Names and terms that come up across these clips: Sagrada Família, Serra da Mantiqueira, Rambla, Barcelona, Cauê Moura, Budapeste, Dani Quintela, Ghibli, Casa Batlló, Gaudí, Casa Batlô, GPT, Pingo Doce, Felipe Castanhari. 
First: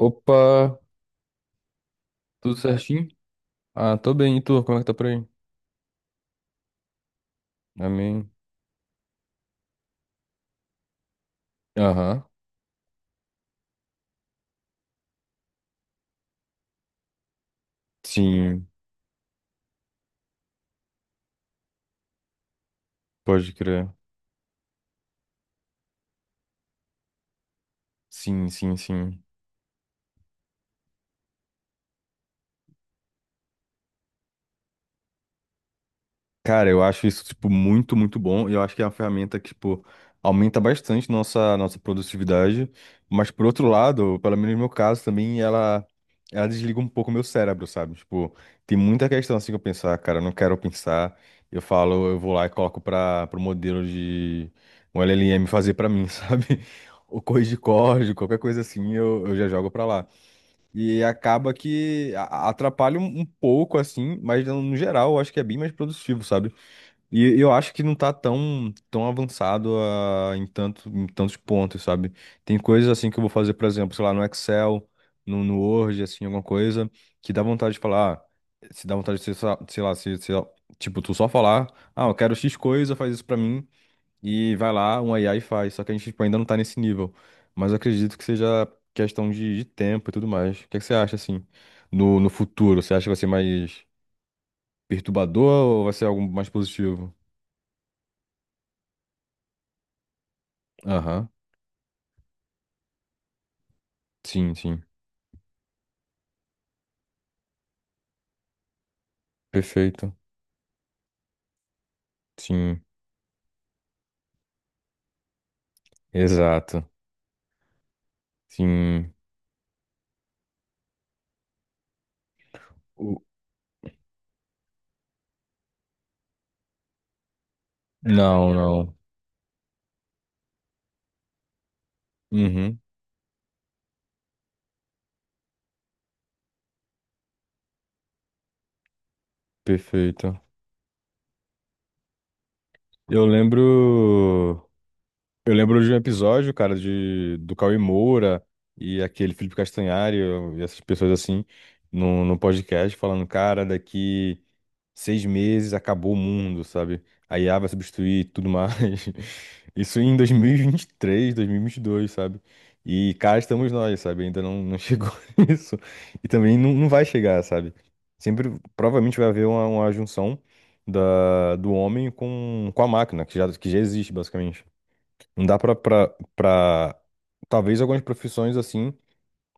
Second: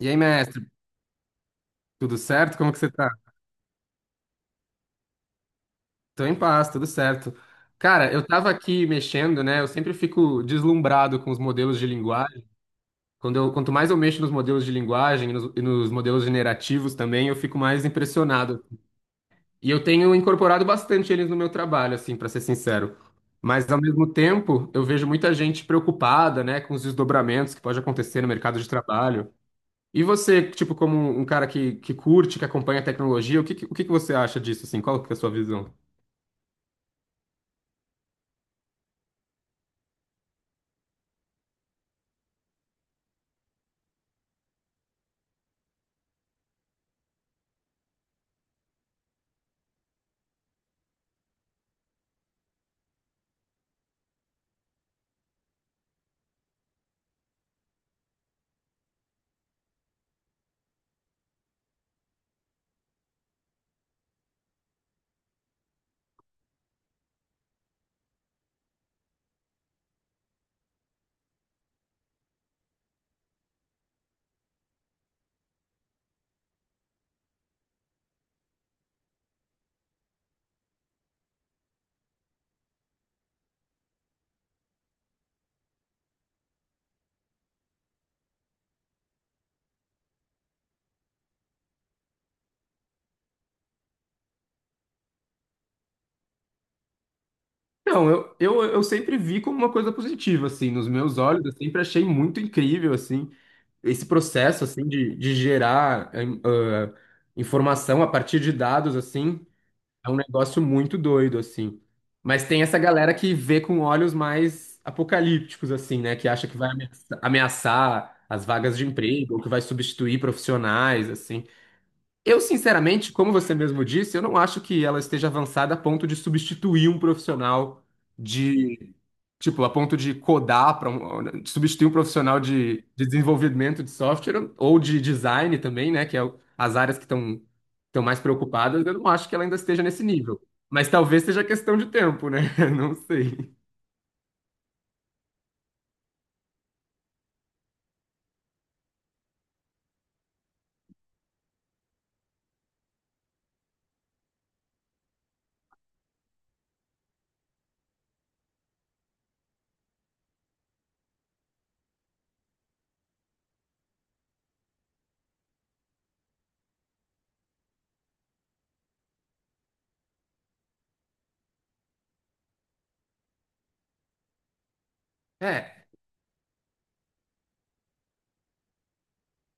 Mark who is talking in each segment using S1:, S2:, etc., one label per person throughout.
S1: E aí,
S2: Opa,
S1: mestre, tudo
S2: tudo
S1: certo? Como que você
S2: certinho?
S1: tá?
S2: Ah, tô bem, e tu? Como é que tá por aí?
S1: Tô em paz, tudo certo. Cara, eu
S2: Amém.
S1: tava aqui mexendo, né? Eu sempre fico deslumbrado com os modelos de
S2: Aham.
S1: linguagem. Quanto mais eu mexo nos modelos de linguagem e nos modelos generativos também, eu fico mais impressionado.
S2: Sim,
S1: E eu tenho incorporado bastante eles no meu trabalho, assim, pra ser sincero.
S2: pode
S1: Mas ao
S2: crer.
S1: mesmo tempo, eu vejo muita gente preocupada, né, com os desdobramentos que pode acontecer no
S2: Sim,
S1: mercado de
S2: sim, sim.
S1: trabalho. E você, tipo, como um cara que curte, que acompanha a tecnologia, o que que você acha disso, assim? Qual que é a sua visão?
S2: Cara, eu acho isso, tipo, muito, muito bom. E eu acho que é uma ferramenta que, tipo, aumenta bastante nossa produtividade. Mas, por outro lado, pelo menos no meu caso também, ela desliga um pouco o meu cérebro, sabe? Tipo, tem muita questão assim que eu pensar, cara, eu não quero pensar. Eu falo, eu vou lá e coloco para pro modelo de um LLM fazer pra mim, sabe? Ou corrigir código, qualquer coisa assim, eu já jogo pra lá. E acaba que atrapalha um pouco, assim, mas no geral eu acho que é bem mais produtivo, sabe? E eu acho que não tá tão, tão avançado em tantos pontos, sabe? Tem coisas assim que eu vou fazer, por exemplo, sei lá, no Excel, no Word, assim, alguma coisa, que dá vontade de falar, ah, se dá vontade de, sei lá, tipo, tu só falar, ah, eu quero X coisa, faz isso pra mim, e vai lá, um AI faz. Só que a gente, tipo, ainda não tá nesse nível. Mas eu acredito que seja questão de tempo e tudo mais. O que é que você acha, assim, no futuro? Você acha que vai ser mais perturbador ou vai ser algo mais positivo?
S1: Não, eu sempre vi como uma coisa positiva, assim, nos meus
S2: Aham.
S1: olhos, eu sempre achei muito incrível, assim, esse
S2: Sim,
S1: processo,
S2: sim.
S1: assim, de gerar informação a partir de dados, assim, é um
S2: Perfeito.
S1: negócio muito doido, assim. Mas tem essa
S2: Sim,
S1: galera que vê com olhos mais apocalípticos, assim, né, que acha que vai
S2: exato.
S1: ameaçar as vagas de
S2: Sim.
S1: emprego, ou que vai substituir profissionais, assim. Eu, sinceramente,
S2: O-
S1: como você mesmo disse, eu não acho que ela esteja avançada a ponto de substituir um profissional
S2: Não,
S1: de,
S2: não.
S1: tipo, a ponto de codar para um, de substituir um profissional
S2: Uhum,
S1: de desenvolvimento de software ou de design também, né, que é as áreas que estão mais preocupadas. Eu não acho que ela ainda esteja nesse
S2: perfeito.
S1: nível, mas talvez seja questão de tempo, né? Não
S2: Eu
S1: sei.
S2: lembro. Eu lembro de um episódio, cara, de do Cauê Moura e aquele Felipe Castanhari e essas pessoas assim no podcast falando, cara, daqui, 6 meses, acabou o mundo, sabe? A IA vai substituir tudo mais. Isso em 2023, 2022, sabe? E cá estamos nós, sabe? Ainda não chegou isso. E também não vai chegar, sabe? Sempre, provavelmente vai haver uma junção do homem com a máquina, que já existe, basicamente. Não dá pra,
S1: É,
S2: pra, pra... Talvez algumas profissões, assim,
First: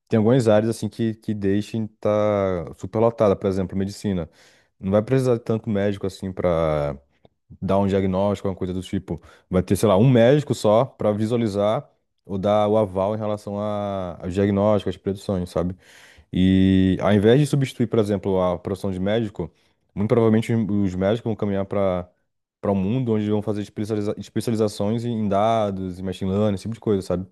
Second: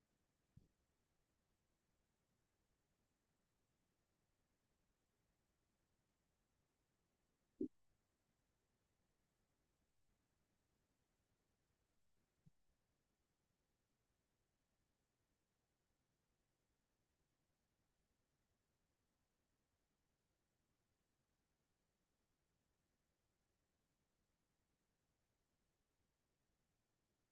S2: tem algumas áreas assim que deixem estar superlotada, por exemplo, medicina. Não vai precisar de tanto médico assim para dar um diagnóstico, alguma coisa do tipo. Vai ter, sei lá, um médico só para visualizar ou dar o aval em relação ao diagnóstico, às produções, sabe? E ao invés de substituir, por exemplo, a profissão de médico, muito provavelmente os médicos vão caminhar para um mundo onde vão fazer especializações em dados, em machine learning, esse tipo de coisa, sabe?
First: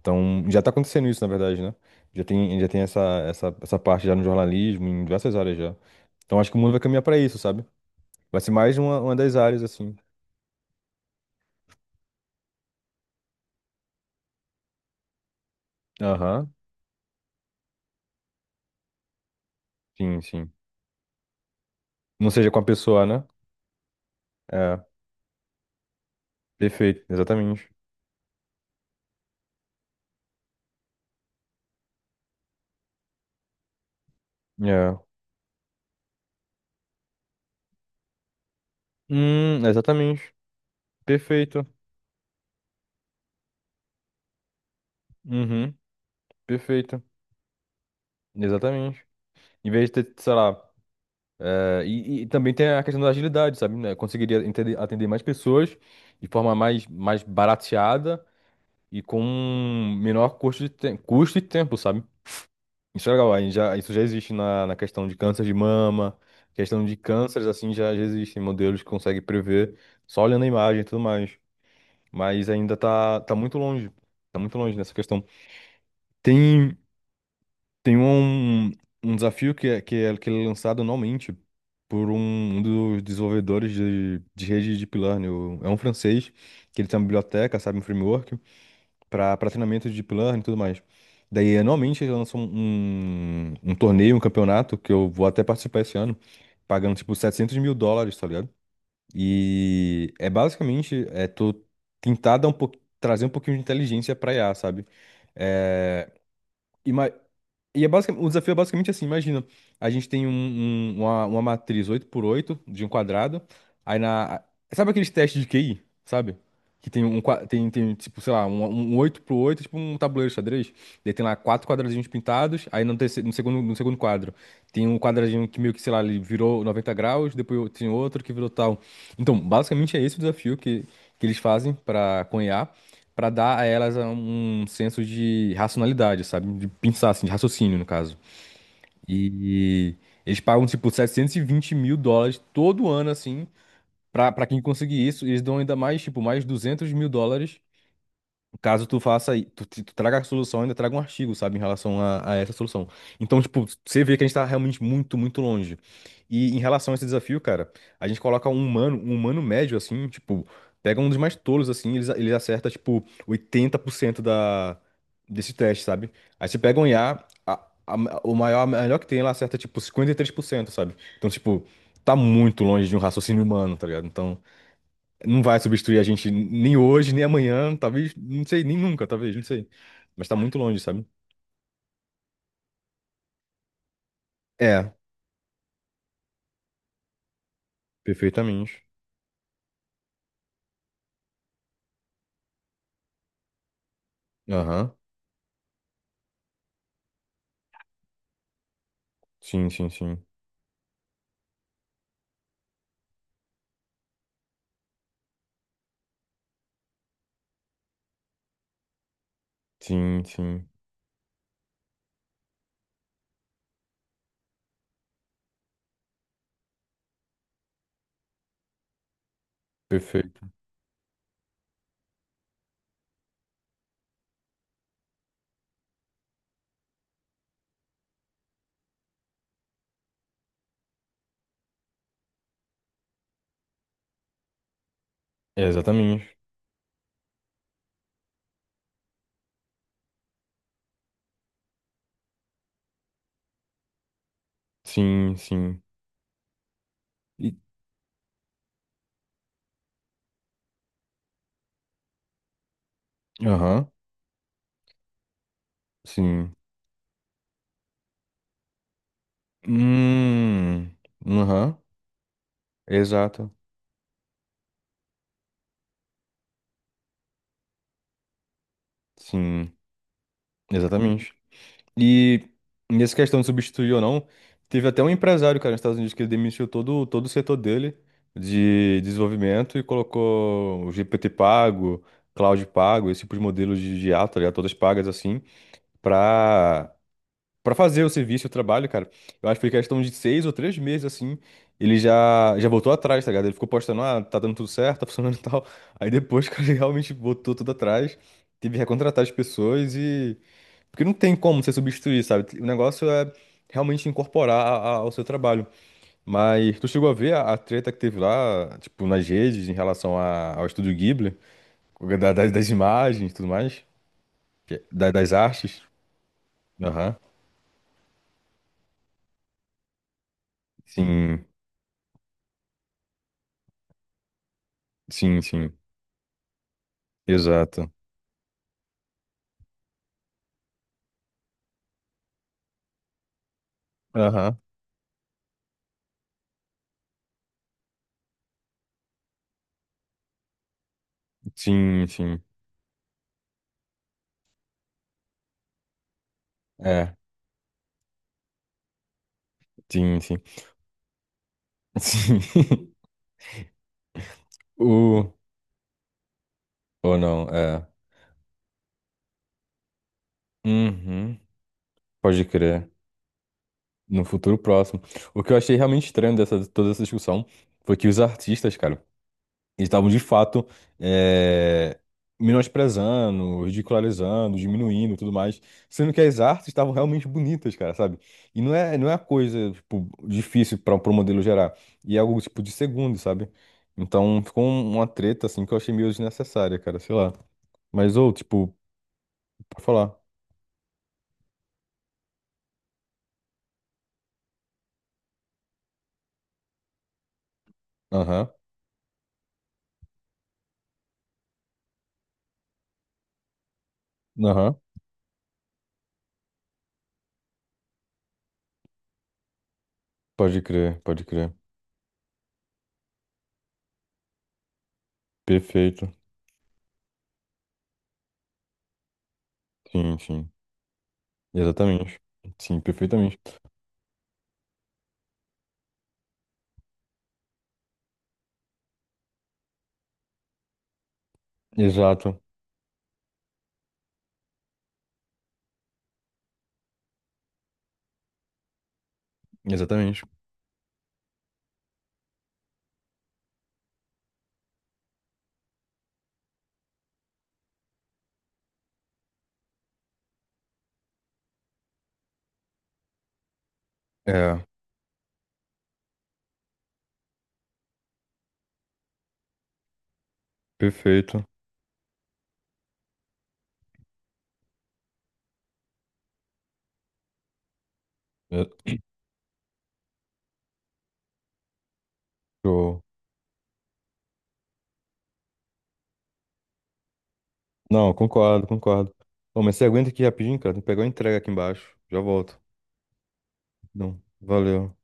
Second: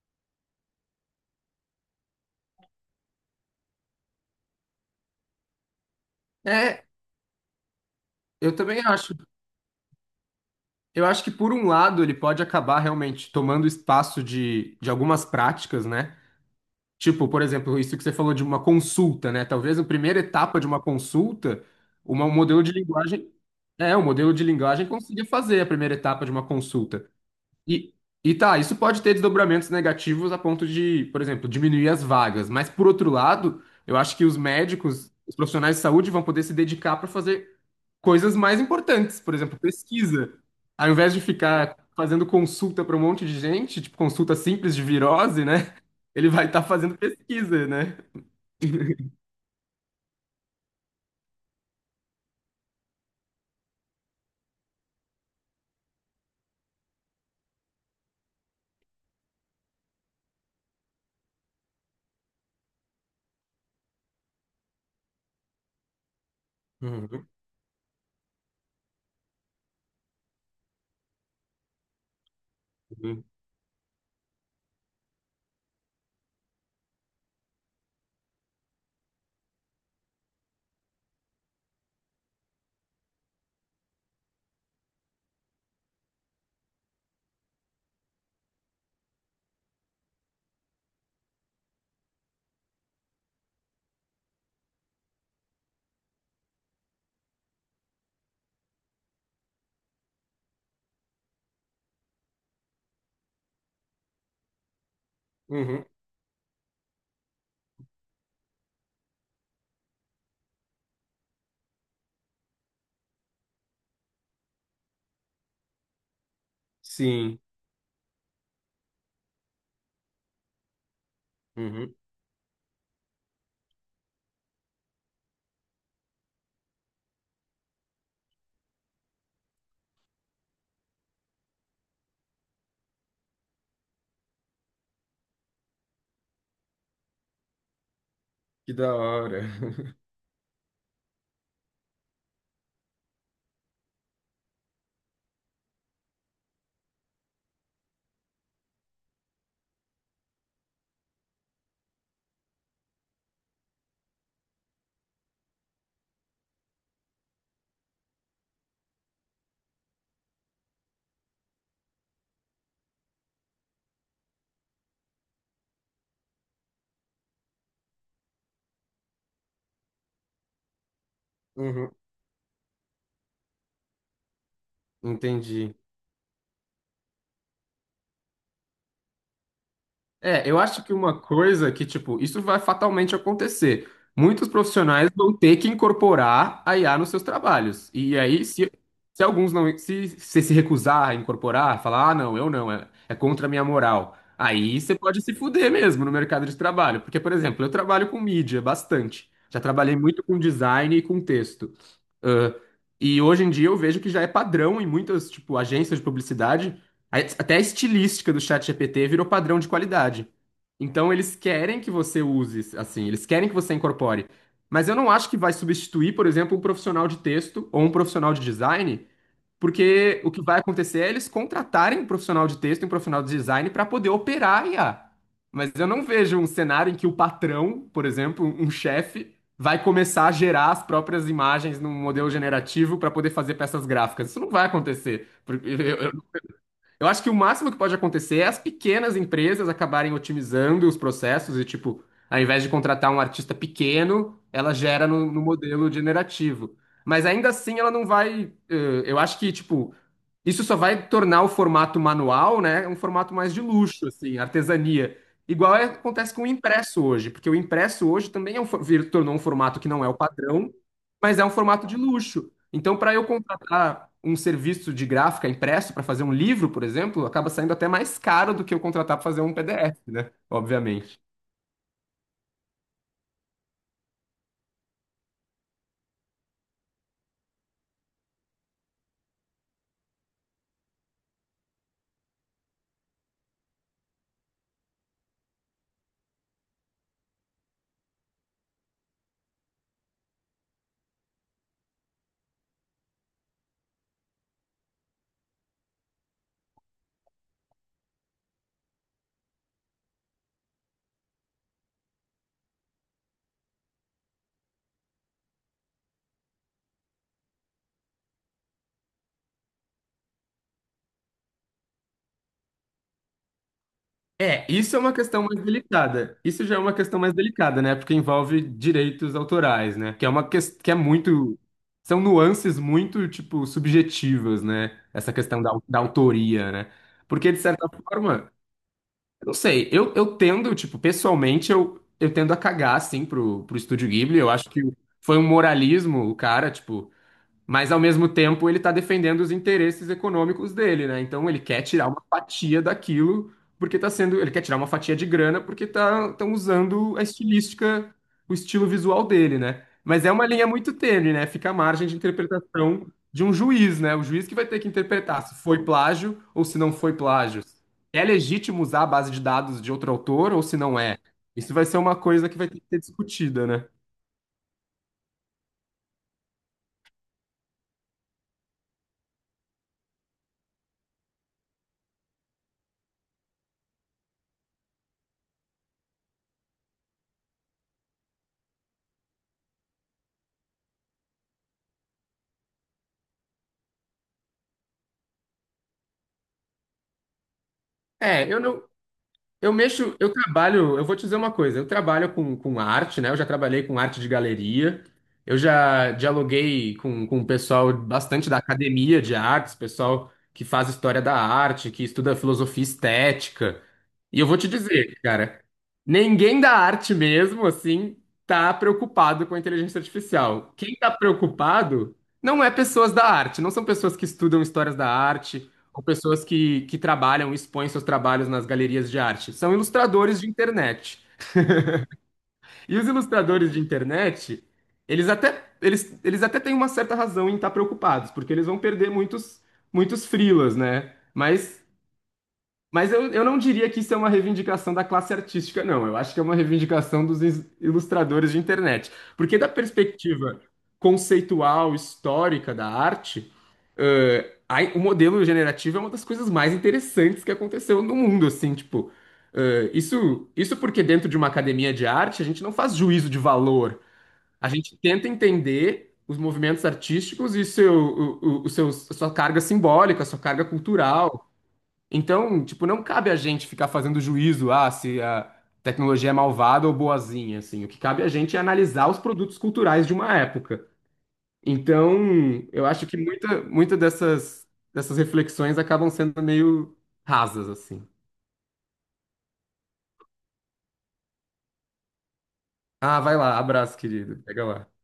S2: Então, já está acontecendo isso, na verdade, né? Já tem essa, essa parte já no jornalismo, em diversas áreas já. Então, acho que o mundo vai
S1: é,
S2: caminhar para isso, sabe? Vai ser
S1: eu
S2: mais
S1: também
S2: uma,
S1: acho.
S2: uma das áreas, assim.
S1: Eu acho que por um lado ele pode acabar realmente tomando espaço de algumas práticas, né?
S2: Aham.
S1: Tipo, por exemplo, isso que você falou de uma consulta, né? Talvez a primeira
S2: Sim, sim.
S1: etapa de uma consulta, uma-
S2: Não
S1: um
S2: seja com
S1: modelo
S2: a
S1: de
S2: pessoa, né?
S1: linguagem. É, um modelo de
S2: É,
S1: linguagem consiga fazer a primeira etapa de uma
S2: perfeito,
S1: consulta.
S2: exatamente.
S1: E, e tá, isso pode ter desdobramentos negativos a ponto de, por exemplo, diminuir as vagas. Mas, por outro lado, eu acho que os
S2: É.
S1: médicos, os profissionais de saúde vão poder se dedicar para fazer coisas mais importantes, por exemplo,
S2: Exatamente.
S1: pesquisa. Ao invés de
S2: Perfeito.
S1: ficar fazendo consulta para um monte de gente, tipo consulta simples de virose, né?
S2: Uhum,
S1: Ele vai estar fazendo
S2: perfeito.
S1: pesquisa, né?
S2: Exatamente. Em vez de ter, sei lá. E também tem a questão da agilidade, sabe? Né? Conseguiria atender mais pessoas de forma mais barateada e com um menor custo de custo e tempo, sabe? Isso é legal, aí já, isso já existe na questão de câncer de mama, questão de
S1: Uhum,
S2: cânceres, assim, já existem modelos que conseguem prever só olhando a imagem e tudo mais. Mas ainda tá,
S1: uhum,
S2: tá muito longe, tá muito longe nessa questão. Tem, tem um desafio que ele é lançado anualmente por um dos desenvolvedores de rede de Deep Learning, é um francês, que ele tem uma biblioteca, sabe, um framework, para treinamento de deep learning e tudo mais. Daí, anualmente, eles lançam um torneio, um campeonato, que eu vou até participar esse ano, pagando tipo 700 mil dólares, tá ligado? E é basicamente, tô tentar dar um pouco, trazer um pouquinho de inteligência pra IA, sabe?
S1: uhum.
S2: É, e é o desafio é basicamente assim, imagina, a gente tem uma matriz 8x8 de um quadrado, aí na... Sabe aqueles testes de QI, sabe? Que tem
S1: Sim.
S2: tipo, sei lá, um 8x8, tipo um tabuleiro de xadrez, daí tem lá quatro
S1: Uhum.
S2: quadradinhos pintados, aí no, terceiro, no segundo quadro tem um quadradinho que meio que, sei lá, ele virou 90°, depois tem outro que virou tal. Então, basicamente é esse o desafio que eles fazem para Pra dar a elas um senso de racionalidade, sabe? De pensar, assim, de raciocínio, no caso.
S1: Que da hora.
S2: E eles pagam, tipo, 720 mil dólares todo ano, assim, pra quem conseguir isso. E eles dão ainda mais, tipo, mais 200 mil dólares, caso tu faça, tu traga a solução, ainda traga um artigo, sabe, em relação a essa solução. Então, tipo, você vê que a gente tá realmente muito, muito longe. E em relação a esse desafio, cara, a gente coloca um humano médio, assim, tipo, pega um dos mais tolos, assim, eles acerta, tipo, 80% desse teste, sabe? Aí você pega um IA, a- o maior, a melhor que tem, ela acerta, tipo, 53%, sabe? Então, tipo,
S1: Uhum.
S2: tá muito longe de um raciocínio humano, tá ligado? Então. Não vai
S1: Entendi.
S2: substituir a gente nem hoje, nem amanhã, talvez, não sei, nem nunca, talvez, não sei. Mas tá
S1: É,
S2: muito
S1: eu
S2: longe,
S1: acho que
S2: sabe?
S1: uma coisa que, tipo, isso vai fatalmente acontecer. Muitos
S2: É,
S1: profissionais vão ter que incorporar a IA nos seus trabalhos. E aí,
S2: perfeitamente.
S1: se alguns não, se você se recusar a incorporar, falar, ah, não, eu não, é contra a minha moral. Aí
S2: Aham.
S1: você pode se fuder mesmo no mercado de trabalho. Porque, por exemplo, eu trabalho com mídia bastante. Já
S2: Sim, sim,
S1: trabalhei muito
S2: sim.
S1: com design e com texto. Ãh, e hoje em dia eu vejo que já é padrão em muitas, tipo, agências de publicidade até a estilística do ChatGPT virou padrão de
S2: Sim,
S1: qualidade.
S2: sim.
S1: Então eles querem que você use, assim, eles querem que você incorpore. Mas eu não acho que vai substituir, por exemplo, um profissional de texto ou um profissional de design, porque o que
S2: Perfeito.
S1: vai acontecer é eles contratarem um profissional de texto e um profissional de design para poder operar a IA. Mas eu não vejo um cenário em que o patrão, por exemplo, um chefe, vai começar a gerar as próprias imagens num modelo generativo para poder fazer peças gráficas. Isso não vai acontecer.
S2: É,
S1: Porque eu, eu
S2: exatamente.
S1: eu acho que o máximo que pode acontecer é as pequenas empresas acabarem otimizando os processos e, tipo, ao invés de contratar um artista pequeno, ela gera
S2: Sim,
S1: no
S2: sim.
S1: modelo generativo. Mas ainda
S2: E-
S1: assim ela não vai. Eu acho que, tipo, isso só vai tornar o formato manual, né, um formato mais de
S2: Aham.
S1: luxo, assim, artesania. Acontece com o
S2: Sim.
S1: impresso hoje, porque o impresso hoje também é um, tornou um formato que não é o padrão,
S2: Hum.
S1: mas é um
S2: Aham.
S1: formato de luxo. Então, para eu
S2: Exato.
S1: contratar um serviço de gráfica impresso para fazer um livro, por exemplo, acaba saindo até mais caro do que eu contratar para fazer um
S2: Sim.
S1: PDF, né? Obviamente.
S2: Exatamente. E nessa questão de substituir ou não, teve até um empresário, cara, nos Estados Unidos que ele demitiu todo o setor dele de desenvolvimento e colocou o GPT pago, Cloud pago, esse tipo de modelo de IA, tá ligado? Todas pagas assim, pra, pra fazer o serviço, o trabalho, cara. Eu acho que foi questão de 6 ou 3 meses, assim, ele já voltou atrás, tá ligado? Ele ficou postando, ah, tá dando tudo certo, tá funcionando e tal. Aí depois, cara, ele realmente botou tudo atrás, teve que recontratar as pessoas porque não tem como você substituir, sabe? O negócio é realmente incorporar ao seu trabalho. Mas tu chegou a ver a treta que teve lá, tipo, nas redes em relação ao estúdio Ghibli, das imagens e tudo mais.
S1: É,
S2: É,
S1: isso é uma
S2: das
S1: questão mais
S2: artes.
S1: delicada. Isso já é uma
S2: Aham.
S1: questão mais delicada, né? Porque envolve direitos autorais, né? Que é uma questão que é
S2: Sim,
S1: muito. São nuances muito, tipo, subjetivas, né? Essa
S2: sim,
S1: questão
S2: sim.
S1: da autoria, né? Porque, de certa
S2: Exato.
S1: forma, não sei, eu tendo, tipo, pessoalmente, eu tendo a cagar, assim, pro Estúdio Ghibli. Eu
S2: Aham.
S1: acho que foi um moralismo, o cara, tipo, mas ao mesmo tempo ele está defendendo os interesses econômicos dele, né? Então ele quer
S2: Sim,
S1: tirar uma
S2: sim.
S1: fatia daquilo porque tá sendo, ele quer tirar uma fatia de grana porque tá estão
S2: É,
S1: usando a estilística, o estilo visual dele, né?
S2: sim,
S1: Mas é
S2: sim.
S1: uma linha muito tênue, né? Fica à margem de
S2: Sim.
S1: interpretação de um juiz, né? O juiz que vai ter que
S2: O...
S1: interpretar se foi plágio ou se não foi
S2: Ou não,
S1: plágio.
S2: é.
S1: É legítimo usar a base de dados de outro autor ou se não é?
S2: Uhum.
S1: Isso vai ser uma
S2: Pode
S1: coisa que vai ter que
S2: crer.
S1: ser discutida, né?
S2: No futuro próximo. O que eu achei realmente estranho dessa toda essa discussão foi que os artistas, cara, eles estavam de fato, é, menosprezando, ridicularizando, diminuindo e tudo mais, sendo que as artes estavam realmente bonitas, cara, sabe? E não é uma coisa, tipo, difícil para o modelo gerar. E é algo, tipo, de segundo, sabe? Então ficou uma treta, assim, que eu achei meio desnecessária, cara, sei lá. Mas, ou,
S1: É, eu
S2: tipo,
S1: não, Eu
S2: pra
S1: mexo,
S2: falar.
S1: eu trabalho, eu vou te dizer uma coisa, eu trabalho com arte, né? Eu já trabalhei com arte de galeria, eu já dialoguei com o pessoal bastante
S2: Aham,
S1: da academia de artes, pessoal que faz história da arte, que estuda filosofia estética. E eu vou te
S2: aham,
S1: dizer, cara, ninguém da arte mesmo, assim, tá preocupado com a inteligência
S2: pode
S1: artificial. Quem
S2: crer,
S1: tá
S2: pode crer.
S1: preocupado não é pessoas da arte, não são pessoas que estudam histórias da arte, ou
S2: Perfeito.
S1: pessoas que trabalham, expõem seus trabalhos nas galerias de arte. São
S2: Sim,
S1: ilustradores de
S2: sim.
S1: internet.
S2: Exatamente. Sim,
S1: E os
S2: perfeitamente.
S1: ilustradores de internet, eles até têm uma certa razão em estar preocupados, porque eles vão perder muitos, muitos freelas, né? Mas
S2: Exato,
S1: mas eu não diria que isso é uma reivindicação da classe artística, não. Eu acho que é uma reivindicação dos ilustradores de internet. Porque da
S2: exatamente.
S1: perspectiva conceitual, histórica da arte, o modelo generativo é uma das coisas mais interessantes que aconteceu no mundo, assim, tipo... isso, isso porque dentro de uma academia de arte, a gente não faz juízo de valor.
S2: É,
S1: A gente tenta entender os movimentos artísticos e seu, o seus- a sua carga simbólica, a sua carga
S2: perfeito.
S1: cultural, então, tipo, não cabe a gente ficar fazendo juízo, ah, se a tecnologia é malvada ou boazinha, assim. O que cabe a gente é
S2: É,
S1: analisar os produtos culturais de uma época. Então, eu
S2: show.
S1: acho que muita dessas, dessas reflexões acabam sendo meio rasas, assim.
S2: Não, concordo, concordo. Ô, mas você aguenta aqui rapidinho, cara? Tem que pegar uma entrega aqui embaixo. Já volto.
S1: Ah, vai lá, abraço,
S2: Não,
S1: querido. Pega lá.
S2: valeu.